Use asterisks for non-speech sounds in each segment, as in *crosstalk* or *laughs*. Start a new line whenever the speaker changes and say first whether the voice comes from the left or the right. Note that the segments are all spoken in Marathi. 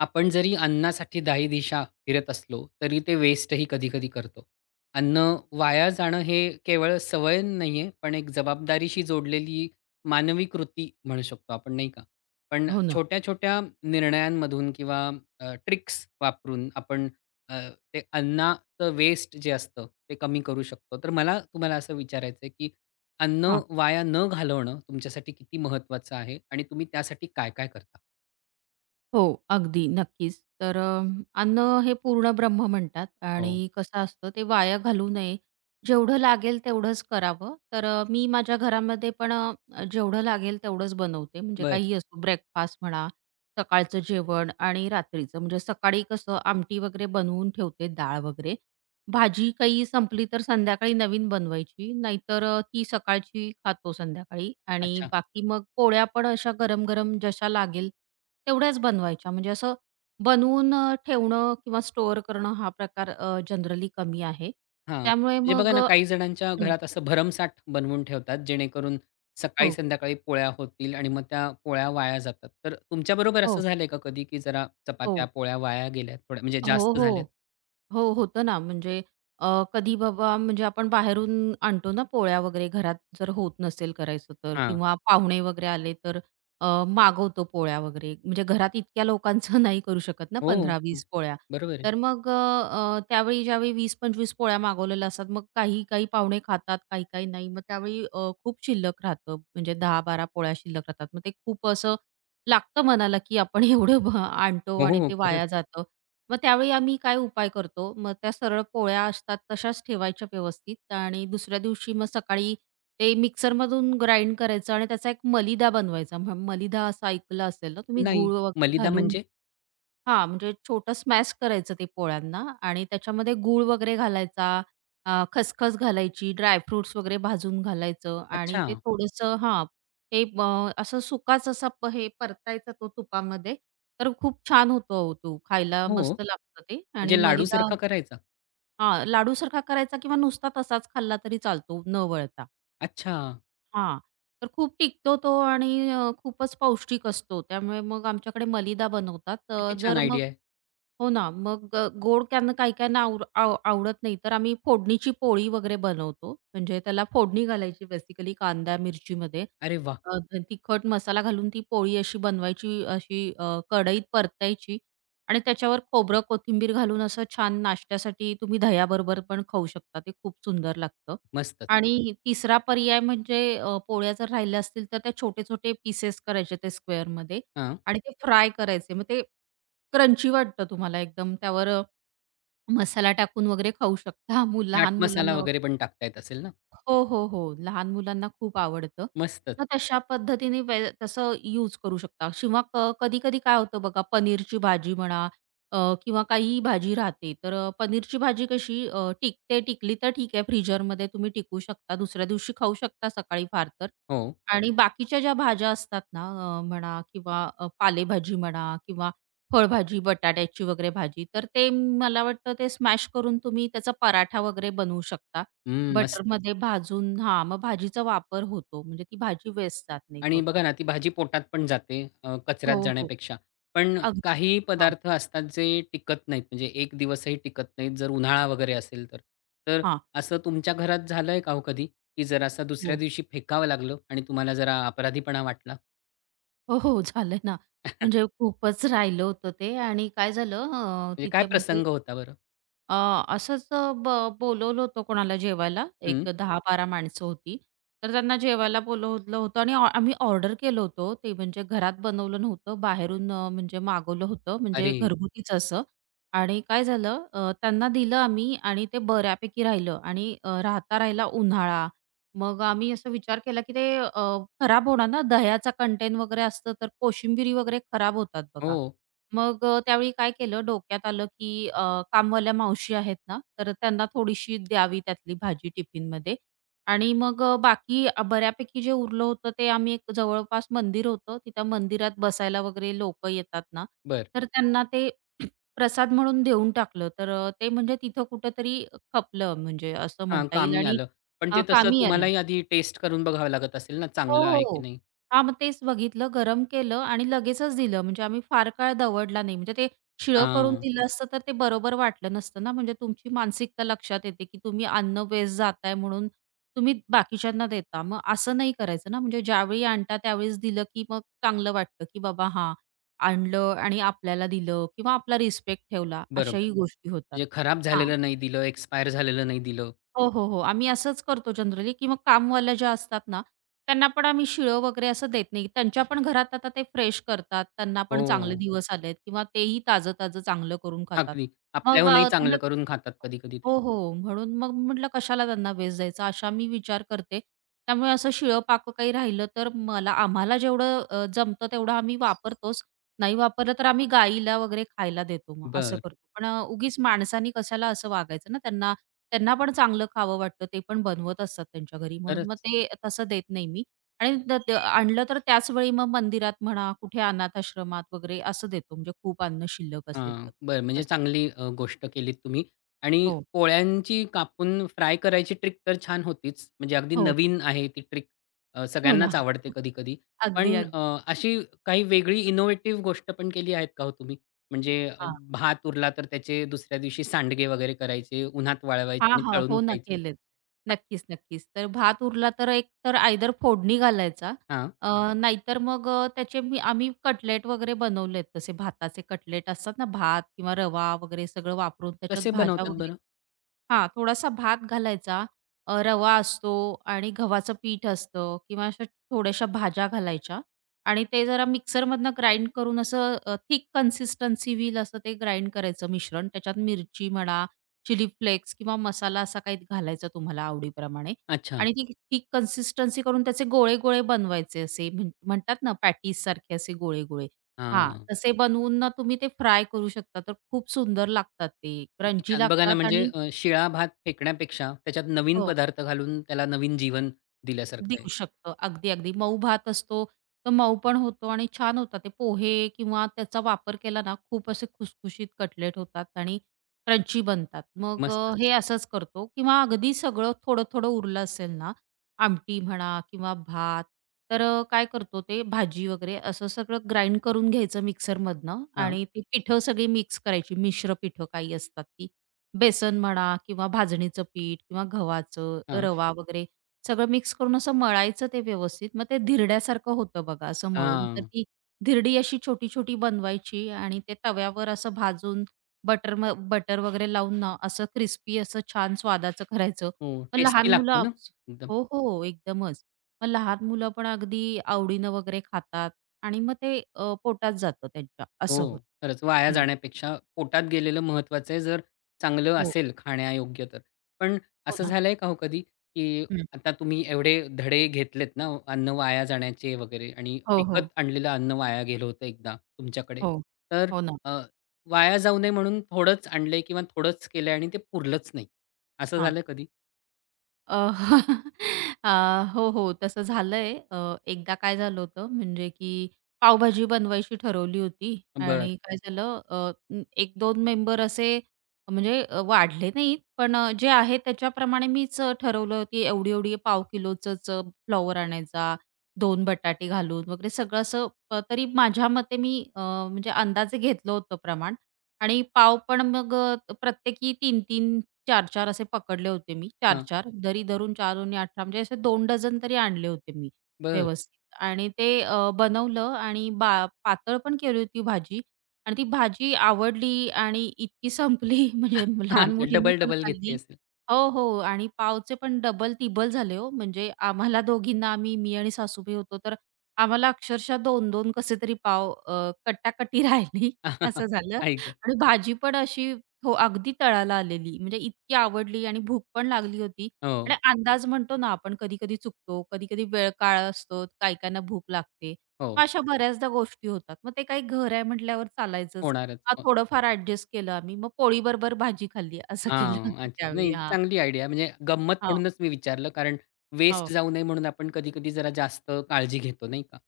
left: आपण जरी अन्नासाठी दाही दिशा फिरत असलो, तरी ते वेस्टही कधी-कधी करतो. अन्न वाया जाणं हे केवळ सवय नाही आहे, पण एक जबाबदारीशी जोडलेली मानवी कृती म्हणू शकतो आपण, नाही का? पण
right: हो ना.
left: छोट्या-छोट्या निर्णयांमधून किंवा ट्रिक्स वापरून आपण अ, ते अन्नाचं वेस्ट जे असतं, ते कमी करू शकतो. तर मला तुम्हाला असं विचारायचं आहे, की अन्न
right: हां.
left: वाया न घालवणं तुमच्यासाठी किती महत्त्वाचं आहे आणि तुम्ही त्यासाठी काय-काय करता?
right: हो, अगदी, नक्कीच. अन्न हे पूर्ण ब्रह्म म्हणतात आणि
left: हो.
right: कसं असतं ते वाया घालू नये. जेवढं लागेल तेवढंच करावं. मी माझ्या घरामध्ये पण जेवढं लागेल तेवढंच बनवते. म्हणजे
left: बरं.
right: काहीही असो ब्रेकफास्ट म्हणा, सकाळचं जेवण आणि रात्रीचं. म्हणजे सकाळी कसं आमटी वगैरे बनवून ठेवते, डाळ वगैरे भाजी काही संपली तर संध्याकाळी नवीन बनवायची, नाहीतर ती सकाळची खातो संध्याकाळी आणि
left: अच्छा.
right: बाकी मग पोळ्या पण अशा गरम-गरम जशा लागेल तेवढ्याच बनवायच्या. म्हणजे असं बनवून ठेवणं किंवा स्टोअर करणं हा प्रकार जनरली कमी आहे.
left: हां,
right: त्यामुळे
left: म्हणजे बघा
right: मग
left: ना,
right: अ,
left: काही जणांच्या
right: हं.
left: घरात असं भरमसाठ बनवून ठेवतात, जेणेकरून सकाळी
right: हो,
left: संध्याकाळी पोळ्या होतील आणि मग त्या पोळ्या वाया जातात. तर तुमच्या तुमच्याबरोबर असं
right: हो,
left: झालंय का कधी, की जरा
right: हो.
left: चपात्या, पोळ्या वाया गेल्या थोड्या म्हणजे
right: हो,
left: जास्त झाल्यात?
right: हो. हो, होतं ना. म्हणजे अ, कधी बाबा म्हणजे आपण बाहेरून आणतो ना पोळ्या वगैरे घरात जर होत नसेल करायचं तर
left: हां.
right: किंवा पाहुणे वगैरे आले तर मागवतो पोळ्या वगैरे. म्हणजे घरात इतक्या लोकांचं *laughs* नाही करू शकत ना
left: हो, हं,
right: 15-20 पोळ्या.
left: बरोबर आहे.
right: तर मग अ, अ, त्यावेळी ज्यावेळी 20-25 पोळ्या मागवलेल्या असतात, मग काही-काही पाहुणे खातात, काही-काही नाही. मग त्यावेळी खूप शिल्लक राहतं. म्हणजे 10-12 पोळ्या शिल्लक राहतात. मग ते खूप असं लागतं मनाला, की आपण *laughs* एवढं आणतो
left: हो, हो,
right: आणि
left: हो,
right: ते
left: खरंच.
right: वाया जातं. मग त्यावेळी आम्ही काय उपाय करतो, मग त्या सरळ पोळ्या असतात तशाच ठेवायच्या व्यवस्थित आणि दुसऱ्या दिवशी मग सकाळी ते मिक्सरमधून ग्राइंड करायचं आणि त्याचा एक मलिदा बनवायचा. मलिदा असं ऐकलं असेल ना तुम्ही
left: नाही,
right: गूळ वगैरे
left: मलिदा
right: घालून
left: म्हणजे?
right: हा, म्हणजे छोटं स्मॅश करायचं ते पोळ्यांना आणि त्याच्यामध्ये गूळ वगैरे घालायचा, खसखस घालायची, ड्रायफ्रुट्स वगैरे भाजून घालायचं आणि
left: अच्छा.
right: ते थोडंसं हां, ते ब असं सुकाच असा हे परतायचा तो तुपामध्ये, तर खूप छान होतो अहो तो. खायला
left: हो,
right: मस्त लागतं ते आणि
left: म्हणजे
right: मलिदा
left: लाडूसारखा करायचा?
right: हां, लाडूसारखा करायचा किंवा नुसता तसाच खाल्ला तरी चालतो न वळता.
left: अच्छा,
right: हां, तर खूप टिकतो तो आणि खूपच पौष्टिक असतो. त्यामुळे मग आमच्याकडे मलिदा बनवतात. अ,
left: किती छान
right: जर
left: आयडिया
right: मग
left: आहे.
right: हो ना. मग गोड त्यांना काही-काहींना आव आव आवडत नाही. तर आम्ही फोडणीची पोळी वगैरे बनवतो. म्हणजे त्याला फोडणी घालायची बेसिकली कांदा, मिरचीमध्ये.
left: अरे वा
right: अ, तिखट मसाला घालून ती पोळी अशी बनवायची, अशी कढईत परतायची आणि त्याच्यावर खोबरं, कोथिंबीर घालून असं छान नाश्त्यासाठी तुम्ही दह्याबरोबर पण खाऊ शकता. ते खूप सुंदर लागतं.
left: मस्तच.
right: आणि तिसरा पर्याय म्हणजे पोळ्या जर राहिल्या असतील तर त्या छोटे-छोटे पीसेस करायचे ते स्क्वेअरमध्ये
left: हां,
right: आणि ते फ्राय करायचे. मग ते क्रंची वाटतं तुम्हाला एकदम. त्यावर मसाला टाकून वगैरे खाऊ शकता. *laughs*
left: चाट
right: लहान
left: मसाला
right: मुलांना
left: वगैरे
right: वगैरे.
left: पण टाकता येत असेल ना?
right: हो, हो, हो. लहान मुलांना खूप आवडतं.
left: मस्तच.
right: मग तशा पद्धतीने तसं यूज करू शकता किंवा कधी-कधी काय होतं बघा, पनीरची भाजी म्हणा अ, किंवा काहीही भाजी राहते. तर पनीरची भाजी कशी टिकते, टिकली तर ठीक आहे. फ्रीजरमध्ये तुम्ही टिकवू शकता. दुसऱ्या दिवशी खाऊ शकता सकाळी फार तर.
left: हो.
right: आणि बाकीच्या ज्या भाज्या असतात ना म्हणा किंवा पालेभाजी म्हणा किंवा फळभाजी, बटाट्याची वगैरे भाजी, तर ते मला वाटतं ते स्मॅश करून तुम्ही त्याचा पराठा वगैरे बनवू शकता.
left: हं, मस्त.
right: बटरमध्ये भाजून हां, मग भाजीचा वापर होतो. म्हणजे ती भाजी वेस्ट जात नाही
left: आणि बघा
right: थोडक्यात.
left: ना, ती भाजी पोटात पण जाते कचऱ्यात
right: हो, हो.
left: जाण्यापेक्षा. पण
right: अगदीच.
left: काही
right: हां,
left: पदार्थ असतात जे टिकत नाहीत, म्हणजे 1 दिवसही टिकत नाहीत, जर उन्हाळा वगैरे असेल तर. तर
right: हां.
left: असं तुमच्या घरात झालंय का हो कधी, की जरासा दुसऱ्या
right: हो.
left: दिवशी फेकावं लागलं आणि तुम्हाला जरा अपराधीपणा वाटला?
right: हो, हो. झालंय ना. म्हणजे खूपच राहिलं होतं ते आणि काय झालं
left: म्हणजे काय
right: तिथे म्हणजे
left: प्रसंग होता बरं?
right: अ, असंच अ, ब बोलवलं होतं कोणाला जेवायला. एक
left: हं.
right: 10-12 माणसं होती. तर त्यांना जेवायला बोलवलं होतं आणि आम्ही ऑर्डर केलं होतं. ते म्हणजे घरात बनवलं नव्हतं. बाहेरून म्हणजे मागवलं होतं. म्हणजे
left: अरे!
right: घरगुतीच असं. आणि काय झालं त्यांना दिलं आम्ही आणि ते बऱ्यापैकी राहिलं आणि राहता राहिला उन्हाळा. मग आम्ही असा विचार केला, की ते खराब होणार ना, दह्याचा कंटेंट वगैरे असतं, तर कोशिंबिरी वगैरे खराब होतात
left: हो.
right: बघा. मग त्यावेळी काय केलं डोक्यात आलं, की कामवाल्या मावशी आहेत ना, तर त्यांना थोडीशी द्यावी त्यातली भाजी टिफिनमध्ये आणि मग बाकी बऱ्यापैकी जे उरलं होतं ते आम्ही एक जवळपास मंदिर होतं, तिथं मंदिरात बसायला वगैरे लोक येतात ना,
left: बरं.
right: तर त्यांना ते *clears throat* प्रसाद म्हणून देऊन टाकलं. तर ते म्हणजे तिथं कुठेतरी खपलं म्हणजे असं
left: हां,
right: म्हणता येईल
left: कामी
right: आणि
left: आलं. पण ते तसं
right: कामी आलं.
left: तुम्हालाही आधी टेस्ट करून बघावं लागत असेल ना,
right: हो,
left: चांगलं आहे की
right: हो.
left: नाही?
right: हां, मग तेच बघितलं, गरम केलं आणि लगेचच दिलं. म्हणजे आम्ही फार काळ दवडला नाही. म्हणजे ते शिळं करून
left: हां,
right: दिलं असतं तर ते बरोबर वाटलं नसतं ना. म्हणजे तुमची मानसिकता लक्षात येते, की तुम्ही अन्न वेस्ट जाताय म्हणून तुम्ही बाकीच्यांना देता. मग असं नाही करायचं ना. म्हणजे ज्यावेळी आणता त्यावेळेस दिलं, की मग चांगलं वाटतं, की बाबा हां, आणलं आणि आपल्याला दिलं किंवा आपला रिस्पेक्ट ठेवला.
left: बरोबर.
right: अशाही गोष्टी होतात.
left: म्हणजे खराब
right: हां.
left: झालेलं नाही दिलं, एक्सपायर झालेलं नाही दिलं.
right: हो, हो, हो. आम्ही असंच करतो जनरली, की मग कामवाल्या ज्या असतात ना, त्यांना पण आम्ही शिळं वगैरे असं देत नाही. त्यांच्या पण घरात आता ते फ्रेश करतात. त्यांना पण चांगले
left: हो.
right: दिवस आलेत किंवा तेही ताजं-ताजं चांगलं करून खातात.
left: अगदी.
right: मग
left: आपल्याहूनही
right: अ,
left: चांगलं
right: त्यांना
left: करून खातात कधी-कधी ते.
right: हो, हो. म्हणून मग म्हटलं कशाला त्यांना वेस्ट द्यायचा, असा मी विचार करते. त्यामुळे असं शिळं-पाकं काही राहिलं तर मला आम्हाला जेवढं जमतं तेवढं आम्ही वापरतोच. नाही वापरलं तर आम्ही गाईला वगैरे खायला देतो मग असं
left: बर
right: करतो. पण उगीच माणसानी कशाला असं वागायचं ना त्यांना त्यांना पण चांगलं खावं वाटतं. ते पण बनवत असतात त्यांच्या घरी म्हणून मग
left: खरंच?
right: ते तसं देत नाही मी आणि ते आणलं तर त्याच वेळी मग मंदिरात म्हणा, कुठे अनाथ आश्रमात वगैरे असं देतो म्हणजे खूप अन्न शिल्लक असेल
left: हां.
right: तर.
left: बरं म्हणजे
right: असं.
left: चांगली गोष्ट केलीत तुम्ही आणि
right: हो.
left: पोळ्यांची कापून फ्राय करायची ट्रिक तर छान होतीच. म्हणजे अगदी
right: हो.
left: नवीन आहे ती ट्रिक.
right: हो ना.
left: सगळ्यांनाच आवडते कधी-कधी.
right: अगदी,
left: पण
right: अगदी.
left: अशी काही वेगळी इनोव्हेटिव्ह गोष्ट पण केली आहेत का हो तुम्ही? म्हणजे भात उरला तर त्याचे दुसऱ्या दिवशी सांडगे वगैरे करायचे, उन्हात वाळवायचे
right: हां,
left: आणि
right: हां.
left: तळून
right: हो ना,
left: खायचे?
right: केलेत.
left: *laughs*
right: नक्कीच, नक्कीच. तर भात उरला तर एक तर आयदर फोडणी घालायचा
left: हां.
right: अ, नाहीतर मग त्याचे आम्ही कटलेट वगैरे बनवलेत तसे भाताचे कटलेट असतात ना, भात किंवा रवा वगैरे सगळं वापरून त्याच्यात
left: कसे
right: भाज्या
left: बनवतात
right: वगैरे
left: बरं?
right: हां, थोडासा भात घालायचा. रवा असतो आणि गव्हाचं पीठ असतं किंवा अशा थोड्याशा भाज्या घालायच्या आणि ते जरा मिक्सरमधनं ग्राइंड करून असं थिक कन्सिस्टन्सी होईल असं ते ग्राइंड करायचं मिश्रण. त्याच्यात मिरची म्हणा, चिली फ्लेक्स किंवा मसाला असा काही घालायचा तुम्हाला आवडीप्रमाणे
left: अच्छा.
right: आणि ती थिक कन्सिस्टन्सी करून त्याचे गोळे-गोळे बनवायचे असे म्हणतात ना पॅटीससारखे असे गोळे-गोळे. हां,
left: हां.
right: तसे बनवून ना तुम्ही ते फ्राय करू शकता. तर खूप सुंदर लागतात ते,
left: किती
right: क्रंची
left: छान. बघा ना,
right: लागतात
left: म्हणजे
right: आणि
left: शिळा भात फेकण्यापेक्षा त्याच्यात नवीन
right: हो.
left: पदार्थ घालून त्याला नवीन जीवन दिल्यासारखं आहे.
right: देऊ शकतो. अगदी, अगदी. मऊ भात असतो, तर मऊ पण होतो आणि छान होतात ते पोहे किंवा त्याचा वापर केला ना, खूप असे खुसखुशीत कटलेट होतात आणि क्रंची बनतात. मग
left: मस्तच.
right: हे असंच करतो किंवा अगदी सगळं थोडं-थोडं उरलं असेल ना, आमटी म्हणा किंवा भात, तर काय करतो ते भाजी वगैरे असं सगळं ग्राइंड करून घ्यायचं मिक्सरमधनं
left: हां,
right: आणि ती पिठं सगळी मिक्स करायची. मिश्र पिठं काही असतात ती. बेसन म्हणा किंवा भाजणीचं पीठ किंवा गव्हाचं,
left: हां,
right: रवा वगैरे सगळं मिक्स करून असं मळायचं ते व्यवस्थित. मग ते धिरड्यासारखं होतं बघा असं मळून. तर
left: हां.
right: ती धिरडी अशी छोटी-छोटी बनवायची आणि ते तव्यावर असं भाजून बटर वगैरे लावून ना असं क्रिस्पी असं छान स्वादाचं करायचं.
left: हो,
right: मग
left: टेस्टी
right: लहान
left: लागतं ना एकदम.
right: हो, हो, एकदमच. मग लहान मुलं पण अगदी आवडीनं वगैरे खातात आणि मग ते पोटात जातं त्यांच्या
left: हो,
right: असं होतं.
left: खरंच वाया
right: हं.
left: जाण्यापेक्षा पोटात गेलेलं महत्वाचं आहे, जर चांगलं
right: हो,
left: असेल खाण्यायोग्य तर. पण
right: हो
left: असं
right: ना.
left: झालंय का हो कधी, की
right: हं.
left: आता तुम्ही एवढे धडे घेतलेत ना अन्न वाया जाण्याचे वगैरे आणि
right: हो,
left: विकत
right: हो.
left: आणलेलं अन्न वाया गेलं होतं एकदा तुमच्याकडे.
right: हो.
left: तर
right: हो ना.
left: अ, वाया जाऊ नये म्हणून थोडंच आणलंय किंवा थोडंच केलंय आणि ते पुरलंच नाही. असं झालं कधी?
right: अ, *laughs* अ, हो, हो. तसं झालंय. एकदा काय झालं होतं म्हणजे की पावभाजी बनवायची ठरवली होती
left: बरं.
right: आणि काय झालं. 1-2 मेंबर असे म्हणजे वाढले नाहीत, पण जे आहे त्याच्याप्रमाणे मीच ठरवलं की एवढी-एवढी पाव किलोचंच फ्लॉवर आणायचा, 2 बटाटे घालून वगैरे सगळं असं तरी माझ्या मते मी म्हणजे अंदाजे घेतलं होतं प्रमाण आणि पाव पण मग प्रत्येकी 3-3 चार-चार असे पकडले होते मी.
left: हां,
right: चार-चार, जरी धरून चार दुनी 18 म्हणजे असे दोन डझन तरी आणले होते मी
left: बरं.
right: व्यवस्थित. आणि ते बनवलं आणि पातळ पण केली होती भाजी आणि ती भाजी आवडली आणि इतकी संपली *laughs* म्हणजे लहान
left: *laughs* अच्छा
right: मुलींनी पण
left: डबल-डबल घेतली
right: खाल्ली.
left: असेल.
right: हो, हो. आणि पावचे पण डबल-तिबल झाले हो. म्हणजे आम्हाला दोघींना मी आणि सासूबाई होतो तर आम्हाला अक्षरशः 2-2 कसे तरी पाव कटाकटी राहिली *laughs*
left: *laughs*
right: असं झालं
left: आई
right: आणि भाजी पण अशी हो, अगदी तळाला आलेली. म्हणजे इतकी आवडली आणि भूक पण लागली होती
left: हो,
right: आणि अंदाज म्हणतो ना आपण कधी-कधी चुकतो, कधी-कधी वेळ काळ असतो, काही-काहींना भूक लागते.
left: हो.
right: मग अशा बऱ्याचदा गोष्टी होतात. मग ते काही घर आहे म्हटल्यावर चालायचंच. हां,
left: होणारच.
right: थोडंफार ॲडजस्ट केलं आम्ही. मग पोळीबरोबर भाजी खाल्ली *laughs* असं केलं
left: हां.
right: आम्ही
left: अच्छा.
right: त्यावेळी.
left: नाही
right: हां,
left: चांगली आयडिया म्हणजे गंमत
right: हां,
left: म्हणूनच मी विचारलं कारण वेस्ट
right: हो,
left: जाऊ नये म्हणून आपण कधी-कधी जरा जास्त काळजी घेतो नाही का?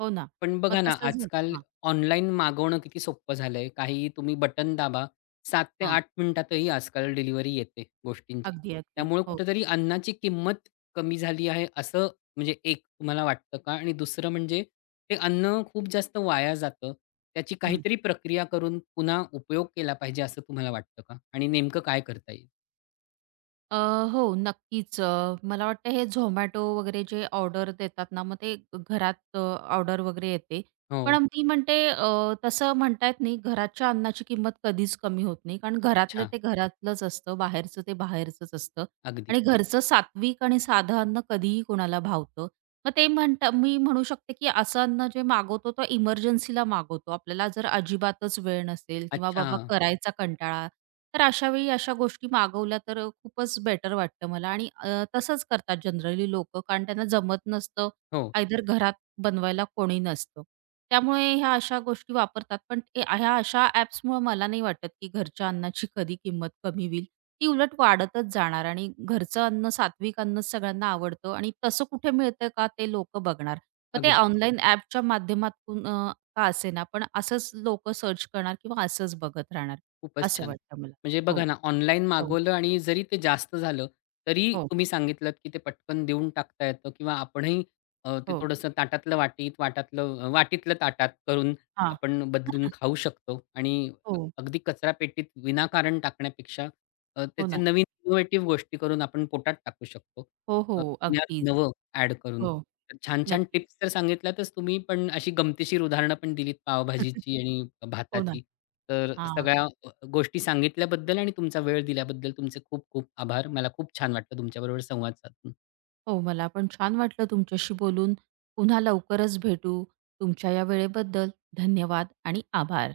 right: हो ना.
left: पण
right: मग
left: बघा ना,
right: तसं झालं.
left: आजकाल
right: हां,
left: ऑनलाईन मागवणं किती सोपं झालंय. काही तुम्ही बटन दाबा, 7 ते
right: हां.
left: 8 मिनिटातही आजकाल डिलिव्हरी येते गोष्टींची.
right: अगदी, अगदी.
left: त्यामुळे
right: हो.
left: कुठेतरी अन्नाची किंमत कमी झाली आहे असं म्हणजे एक तुम्हाला वाटतं का? आणि दुसरं म्हणजे ते अन्न खूप जास्त वाया जातं. त्याची काहीतरी प्रक्रिया करून पुन्हा उपयोग केला पाहिजे असं तुम्हाला वाटतं का? आणि नेमकं काय करता येईल?
right: अ, हो, नक्कीच. मला वाटतं हे Zomato वगैरे जे ऑर्डर देतात ना, मग ते घरात ऑर्डर वगैरे येते. पण
left: हो.
right: मी म्हणते तसं म्हणता येत नाही, घराच्या अन्नाची किंमत कधीच कमी होत नाही. कारण घरातलं
left: अच्छा.
right: ते घरातलंच असतं, बाहेरचं ते बाहेरचंच असतं
left: अगदी.
right: आणि घरचं सात्विक आणि साधं अन्न कधीही कोणाला भावतं. मग ते म्हणता मी म्हणू शकते, की असं अन्न जे मागवतो, तो इमर्जन्सीला मागवतो. आपल्याला जर अजिबातच वेळ नसेल किंवा
left: अच्छा.
right: बाबा करायचा कंटाळा तर अशावेळी अशा गोष्टी मागवल्या तर खूपच बेटर वाटतं मला आणि तसंच करतात जनरली लोकं कारण त्यांना जमत नसतं,
left: हो.
right: आयदर घरात बनवायला कोणी नसतं. त्यामुळे ह्या अशा गोष्टी वापरतात. पण ह्या अशा ॲप्समुळे मला नाही वाटत, की घरच्या अन्नाची कधी किंमत कमी होईल. ती उलट वाढतच जाणार आणि घरचं अन्न, सात्विक अन्नच सगळ्यांना आवडतं आणि तसं कुठे मिळतं का ते लोकं बघणार. मग ते
left: अगदी.
right: ऑनलाईन ॲपच्या माध्यमातून का असेना, पण असंच लोकं सर्च करणार किंवा असंच बघत राहणार,
left: खूपच
right: असं
left: छान.
right: वाटतं मला.
left: म्हणजे
right: हो,
left: बघा ना, ऑनलाईन
right: हो,
left: मागवलं आणि जरी ते जास्त झालं, तरी
right: हो,
left: तुम्ही सांगितलत की ते पटकन देऊन टाकता येतं किंवा आपणही ते
right: हो.
left: थोडंसं ताटातलं वाटीत, वाटातलं वाटीतलं ताटात करून
right: हां.
left: आपण बदलून खाऊ शकतो आणि
right: हो,
left: अगदी कचरा कचरापेटीत विनाकारण टाकण्यापेक्षा
right: हो
left: त्याचे
right: ना.
left: नवीन इनोव्हेटिव्ह गोष्टी करून आपण पोटात टाकू शकतो.
right: हो, हो.
left: अ, ज्ञात
right: अगदीच.
left: नवं ॲड करून.
right: हो,
left: तर छान-छान
right: नक्कीच.
left: टिप्स तर सांगितल्यातच तुम्ही, पण अशी गमतीशीर उदाहरणं पण दिलीत
right: *laughs*
left: पावभाजीची आणि
right: हो ना.
left: भाताची. तर
right: हां.
left: सगळ्या गोष्टी सांगितल्याबद्दल आणि तुमचा वेळ दिल्याबद्दल तुमचे खूप खूप आभार. मला खूप छान वाटलं तुमच्याबरोबर संवाद साधून.
right: हो, मला पण छान वाटलं तुमच्याशी बोलून. पुन्हा लवकरच भेटू. तुमच्या या वेळेबद्दल धन्यवाद आणि आभार.